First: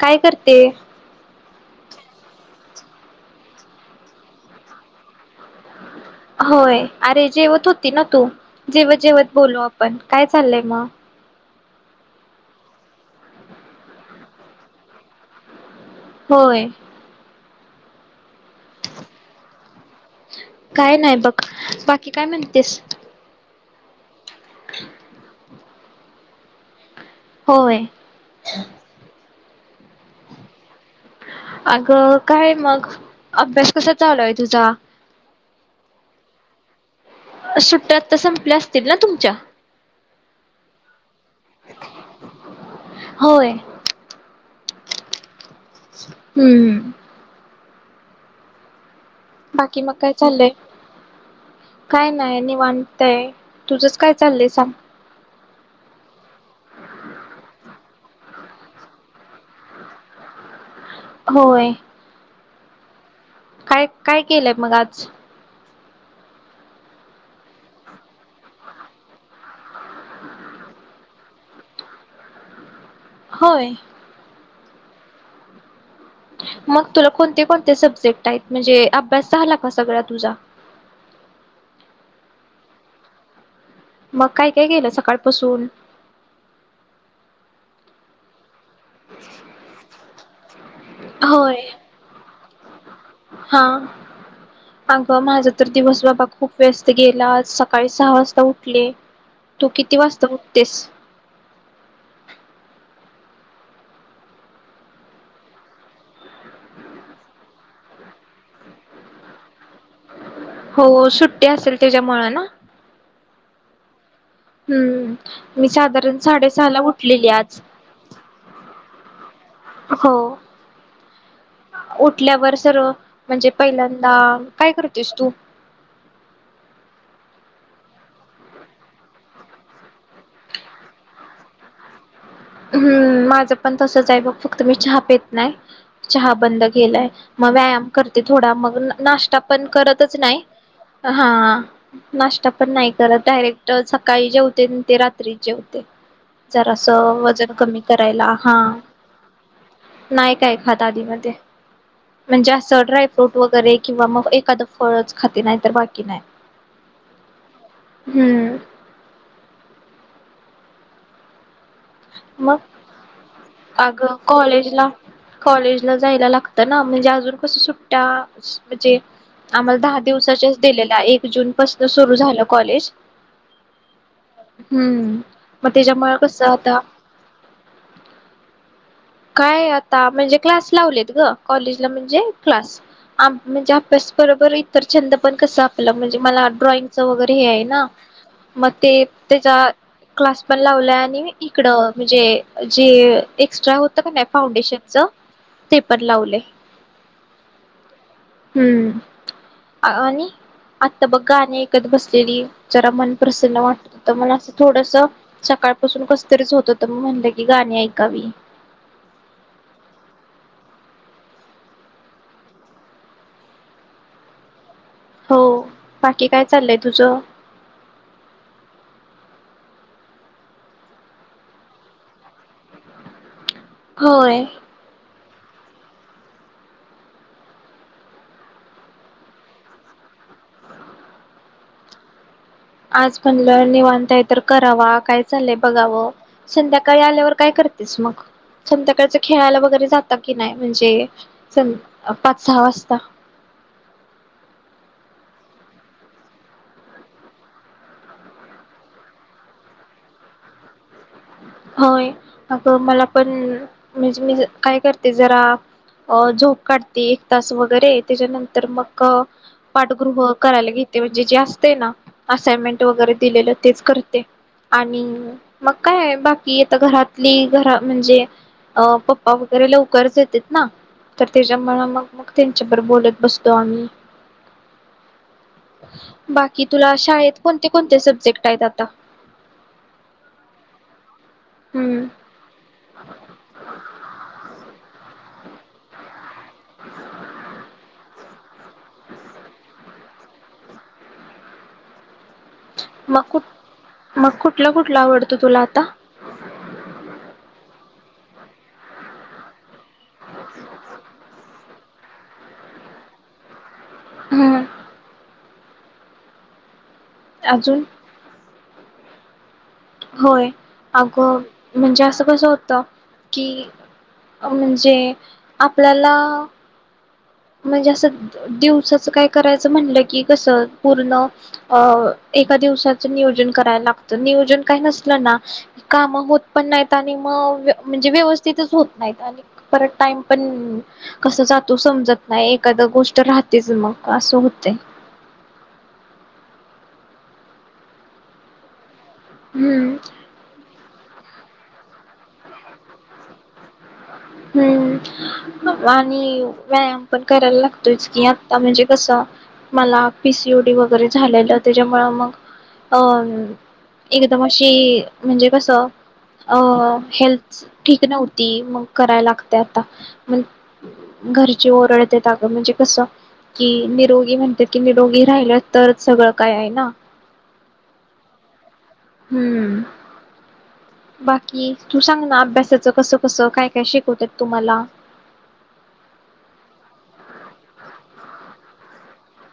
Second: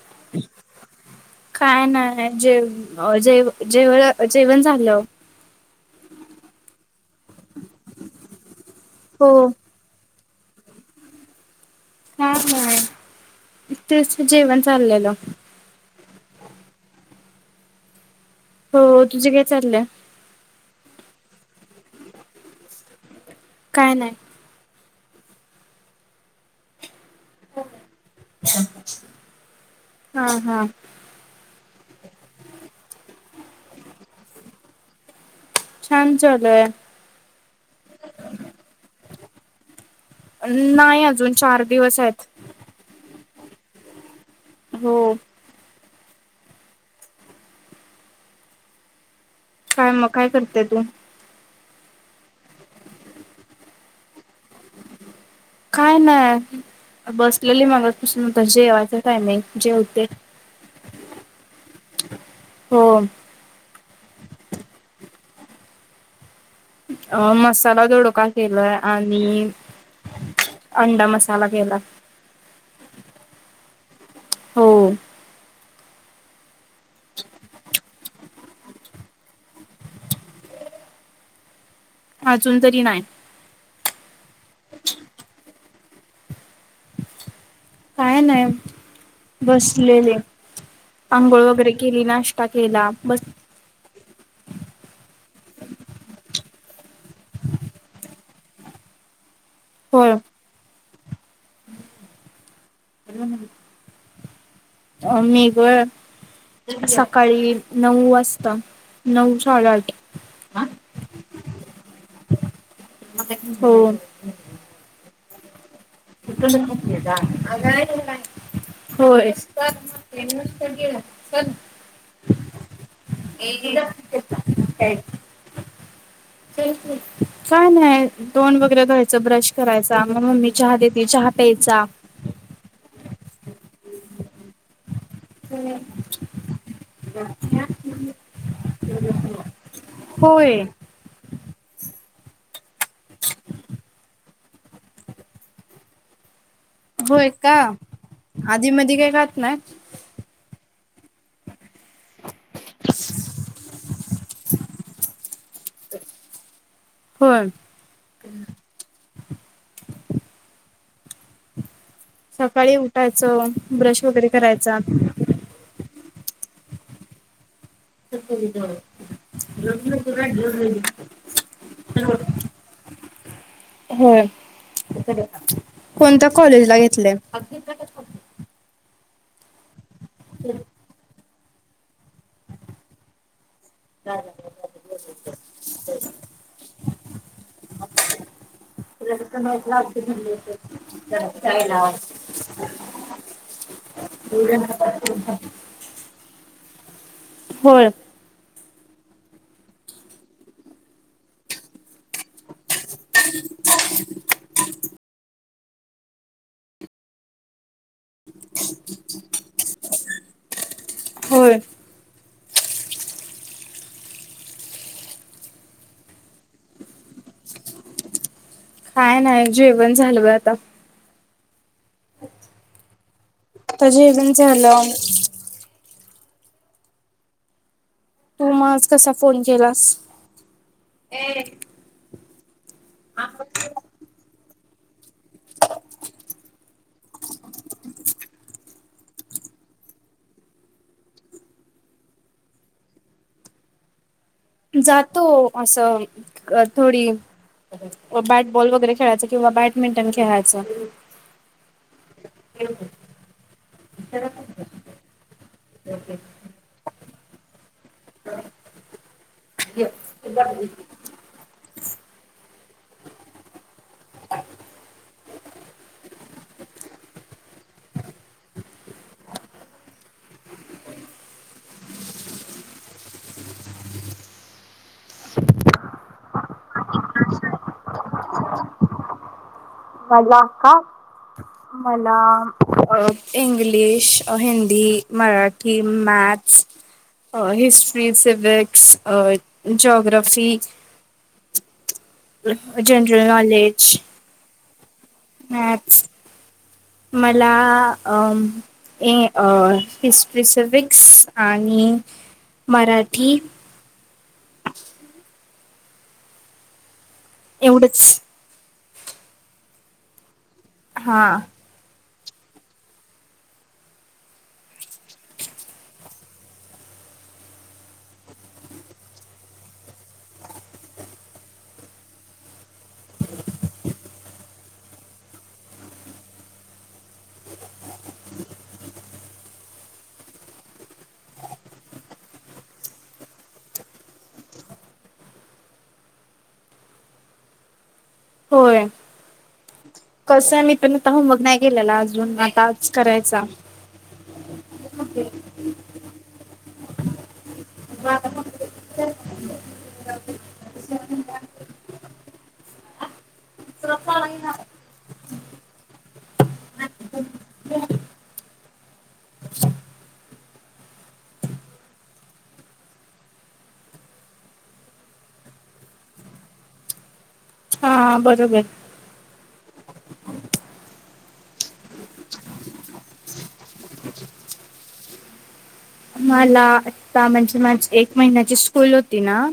काय करतेय? काय नाय जेव अ जेव जेव जेवण झाल. होय, अरे जेवत होती न तू? जेवत जेवत हो. बोलु आपण. काय चाललय म? हा ह तेच जेवण चाललेल. होय. हो तुझे काय चाललय? काय नाही बघ बाकी काय म्हणतेस? काय नाय. [inaudible] होय. हा हा अग, काय मग? अब्यास कसा चालूया तुझा? छान चालूया. सुट्ट्या त तर संपल्या असतील ना तुमच्या? नायी अजून चार दिवस आहेत. होय. हो. हम्म. बाकी मग काय चाललय? काय नाय निवांतय तुझंच काय चाललय सांग. काय नाय बसलेली मगाचपासून आता जेवायचं टायमिंग जेवते होय हो काय काय केलंय मग आज अ मसाला दोडका केलाय आणि अंडा मसाला केला होय हो मग तुला कोणते कोणते सब्जेक्ट आहेत म्हणजे अभ्यास झाला का सगळा तुझा अजून तरी नाही मग काय काय गेलं सकाळपासून काय नाही बसलेले अंघोळ, होय. वगैरे केली नाश टा केला बस हा अगं माझा तर दिवस बाबा खूप व्यस्त गेला आज सकाळी सहा वाजता उठले तू किती होय वाजता उटतेस [unintelligible] आ मी होय सकाळी नऊ वाजता नऊ साडेआठ हो सुट असेल त्याच्यामुळं ना हो हम्म मी साध साडे सहाला उठलेली आज होय हो उठल्यावर सर्व म्हणजे पहिल्यांदा काय करतेस तू काय नाही तोंड वगैरे धुवायच ब्रश करायचा मग ममी चहा देते चहा प्यायचा हम्म माझं पण तसच आहे बघ फक्त मी चहा पेत नाही चहा बंद केलाय मग व्यायाम करते थोडा मग नाश्ता पण करतच नाही होय हा नाश्ता पण नाही करत डायरेक्ट सकाळी जेवते ते रात्रीचे जेवते जरासं होय का कमी करायला हा आधी मधी काय खात नाय नाही काय म्हणजे असं ड्रायफ्रूट वगैरे किंवा मग एखादं फळच खाते नाही तर बाकी नाही होय हम्म मग सकाळी उठायचं ब्रश अगं वगैरे करायचा. कॉलेजला कॉलेजला जायला लागतं ना म्हणजे अजून कसं सुट्टी म्हणजे आम्हाला दहा दिवसाच्याच दिलेल्या एक जून पासून सुरू झालं कॉलेज होय हम् मग त्याच्यामुळे कोणत्या कस कॉलेजला आता [unintelligible] काय ता म्हणजे क्लास लावलेत ग. कॉलेजला म्हणजे क्लास आम् म्हणजे अभ्यास बरोबर इतर छंद पण कस आपलं म्हणजे मला ड्रॉइंगच वगैरे हे आहे ना, मग ते त्याचा क्लास पण लावलाय आणि इकड म्हणजे जे एक्स्ट्रा हो या तूम्ही फाउंडेशन च पेपर लावले होय हम् आणि आत्ता बघ गाणी ऐकत बसलेली जरा मन प्रसन्न वाटत तर मला असं थोडस सकाळपासून कसतरीच होतं तर म्हणलं की गाणी ऐक कवी. [inaudible] होय. हो. बाकी काय चाललंय तुझ? काय नाही जेवण झालू ये आता. अच्. आता जेवण होय झालं. तू म आज कसा फोन केलास? ए आज पण लय निवांत आहेत. तर करावा काय चालय बघावं, संध्याकाळी आल्यावर काय करतेस मग? संध्याकाळच खेळायला वगैरे जाता कि नाही म्हणजे सं पाच सहा वाजता. जातो असं थोडी बॅटबॉल वगैरे खेळायचं किंवा बॅडमिंटन खेळायचं होय अग मला पण म्हणजे काय करते जरा झोप काढ ते एक तास व वगैरे त्याच्यानंतर मग पाठगृह करायला घेते म्हणजे जे असतय ना असाइनमेंट वगैरे दिलेलं तेच करते आणि मग काय बाक कि आता घरातली घरा म्हणजे अ पप्पा वगैरे लवकरच येतेत ना तर त्याच्यामुमग मग त्यांच्यावर बोलत बसतो आम्ही, बाकी तुला शाळेत कोणते कोणते सब्जेक्ट आहेत आता? मला का? हम्म मला इंग्लिश, हिंदी, मराठ ही मॅ अ हिस्ट्री से [inaudible] अ जोग्रा [unintelligible] मग जनरल कुठ नॉलेज मग कुठला कुठला आवडतो तुला आता मॅथ्स मला अम्म ए अ हिस्टरी, सिविक्स आणि मराठी हम्म. अजून एवढंच. होय. हा अगो म्हणजे अस कसं होत, की अ म्हणजे आपल्याला म्हणजे असं दिवसाच काय करायचं म्हणलं कि कसं पूर्ण अ एका दिवसाच नियोजन करायला लागतं नियोजन काय नसल ना काम होत पण नाहीत आणि मग म्हणजे व्यवस्थितच होत नाहीत आणि परत टाइम पण कस जातो समजत नाही एखाद गोष्ट राहतेच मग असं होतय. होय. हम्म कसय मी तुला- होमवर्क नाही केलेला, अजून आता आज करायचा. हम्म आणि- व्यायाम पण करायला - तेच की आता म्ह्णजे कसं मला पी सी ओ डी वगैरे झालेलं त्याच्यामुळ मग- अ अ म - एकदम अशी इ- म्हणजे कसं अ - अ हेल्थ ठीक नव्हती मग - कराया लागतय आता, म्हण घरचे ओरडतेत आग म्हणजे कसं कि निरोगी म्हणते कि निरोगी राहिलं तर सगळं काय हाय ना. हा बरोबर. हम्म बाकी तू सांग ना अभ्यासाचं कस-कस, काय-काय शिकवतात तुम्हाला. मला आता म्हणजे माझी एक महिन्याची स्कूल होती ना-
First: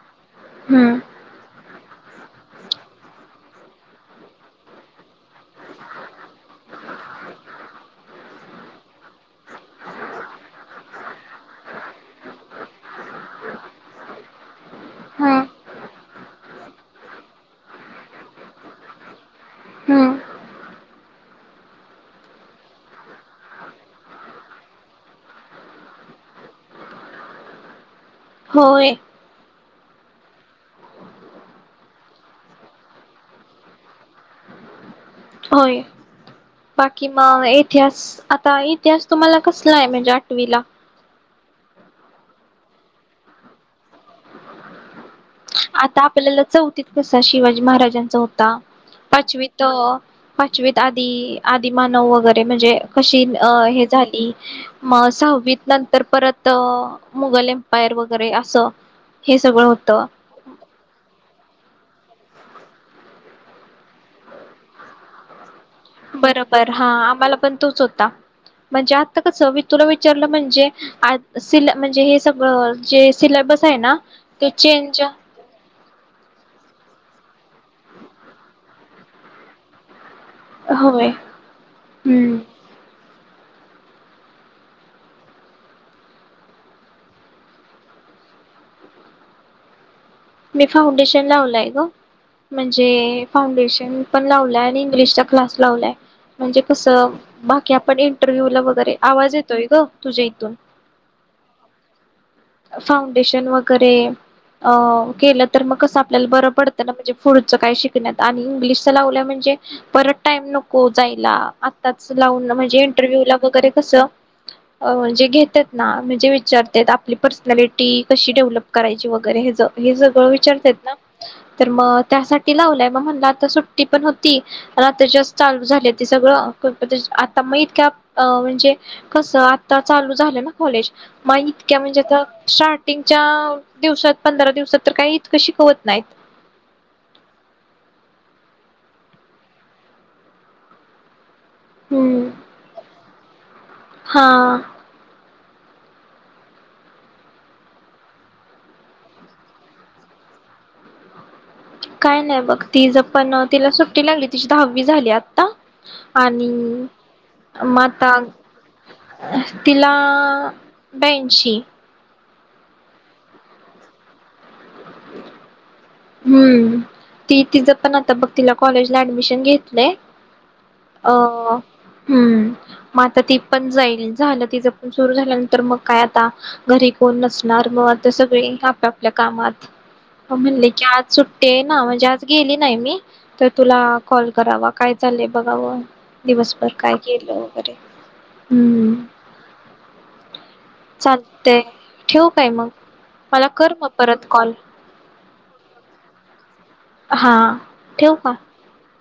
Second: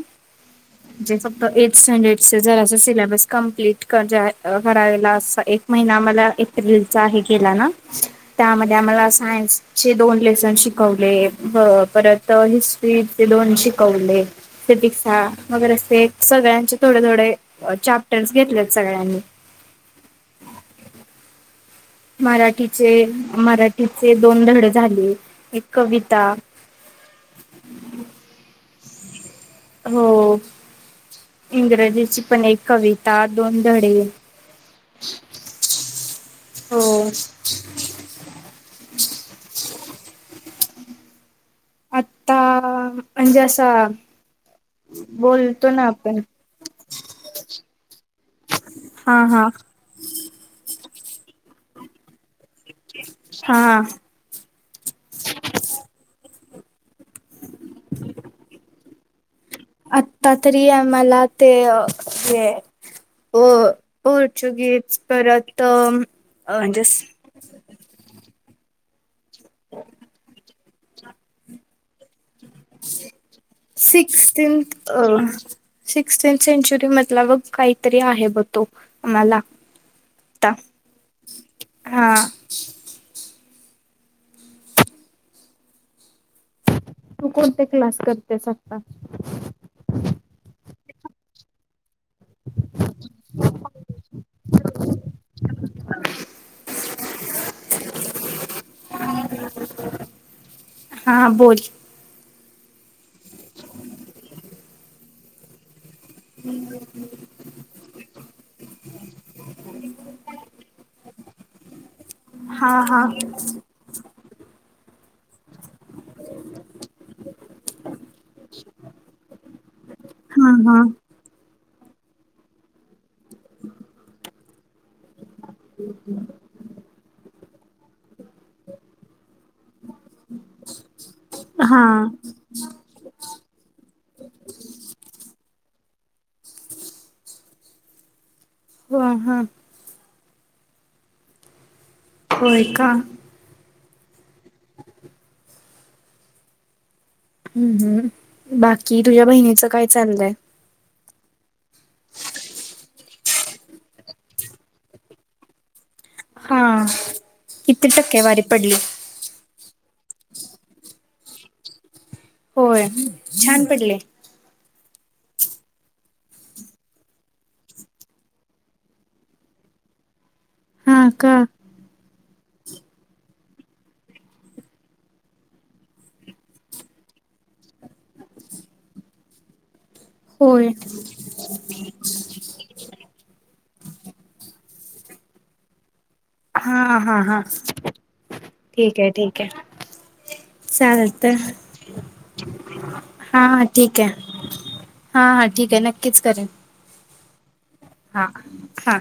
हम्म जेच एट स्टॅण्डर्ड च जर अस सिलॅबस कम्प- प्लीट [inaudible] अस एक महिना आम्हाला एप्रिलचा हे गेला ना, त्यामध्ये आम्हाला सायन्स चे दोन लेसन शिकवले. [inaudible] परत हिस्ट्री चे दोन शिकवले. हम्म [unintelligible] सगळ्यांचे थोडे-थोडे अ चाप्टर्स घेतलेत सगळ्यांनी. हम्म- मराठीचे मराठीचे दोन धडे झाले, एक कविता- होय- हो इंग्रजीची पण एक कविता, दोन धडे- होय हो बाकी म इतिहास आता- त्या- तुम्हाला कसला हाये म्ह्णजे आठवीला. आत्ता अ म्ह्णजे असं- आत्ता आपल्याला चौथीत कसा शिवाजी महाराजांचा होता. हा हा पाचवीत अ पाचवीत- आदी आदीमानव वगैरे- ते म्हंजे कशी अ हा हे झाली म सहावीत नंतर परत- त अ- मुगल एम्पायर वगैरे असं- हे सगळं होतं- आत्ता तरी आम्हाला ते अ हे पोर पोर्तुगिज परत- बरोबर म्हणजे हा आम्हाला पण तोच होता. म्हंजे आत्ता कस मी तुला विचारलं म्हंजे अ सिलॅ म्हंजे हे सग- जे सिलॅबस आहे ना ते सिक्स्टीन्थ चेंज.. सिक्स्टीन सेंच्युरी मधला बघ काहीतरी आहे ब तो आम्हाला. आता होय, हा हं तू कोणते क्लास करतेस आत्ता? मी फाउंडेशन लावलाय ग म्हणजे फाउंडेशन पण लावलाय आणि इंग्लिशचा क्लास लावलाय म्हणजे कसं बाकी आपण इंटरव्ह्यू ला वगैरे.. आवाज येतोय गं तुझ्या इथून. हा बोल फाउंडेशन वगैरे अं केलं तर मग कसं.. आपल्याला बरं पडतं ना म्हणजे पुढचं काय शिकण्यात आणि इंग्लिशचा लावल्या म्हणजे परत टाईम नको जायला. त्याचं लावून हा म्हणजे हा इंटरव्ह्यू ला वगैरे कसं अ म्हणजे घेत्यात ना म्हणजे विचारत्यात आपली पर्सनॅलिटी कशी डेव्हलप करायची वगैरे हेचं हे सगळं हा विचारत्यात हा ना? तर मग त्यासाठी लावलंय मग म्हणला आता सुट्टी पण होती. आ त्याच्या चालू झाले ते सगळं आता मग इतक्या अं म्हणजे कसं आता चालू झालं ना कॉलेज हा म्हणजे आ स्टार्टिंगच्या दिवसात पंधरा दिवसात तर काही इतकं शिकवत नाहीत. ह हं होय का? हां हं हं बाकी तुझ्या बहिणीचं काय चाललंय? काय नाही बघ तिज पण तिला सुट्टी लागली तिची दहावी झाली आत्ता. हा किती आता टक्के वारी पडली? तिला ब्यांशी. होय, छान पडले. हं, ती तिचं पण आता बघ तिला कॉलेजला ऍडमिशन घेतलंय. हा अ का हं मग आता ती पण जाईल झालं तिचं पण सुरू झाल्यानंतर मग काय आता घरी कोण नसणार मग आता सगळे आपपल्या कामात. हो म्ह होय ल [unintelligible] की आज सुटते ना म्हणजे आज गेली नाही मी. तर तुला कॉल करावा काय चाललंय बघावं‌. दिवसभर काय हा हा गेलं हा वगैरे हं ठीक आहे ठीक आहे चालत चालतंय ठेऊ काय मग हा मला कर मग ठीक आहे. परत कॉल. हा हा ठीक आहे नक्कीच करेन हा ठेवू हा का हा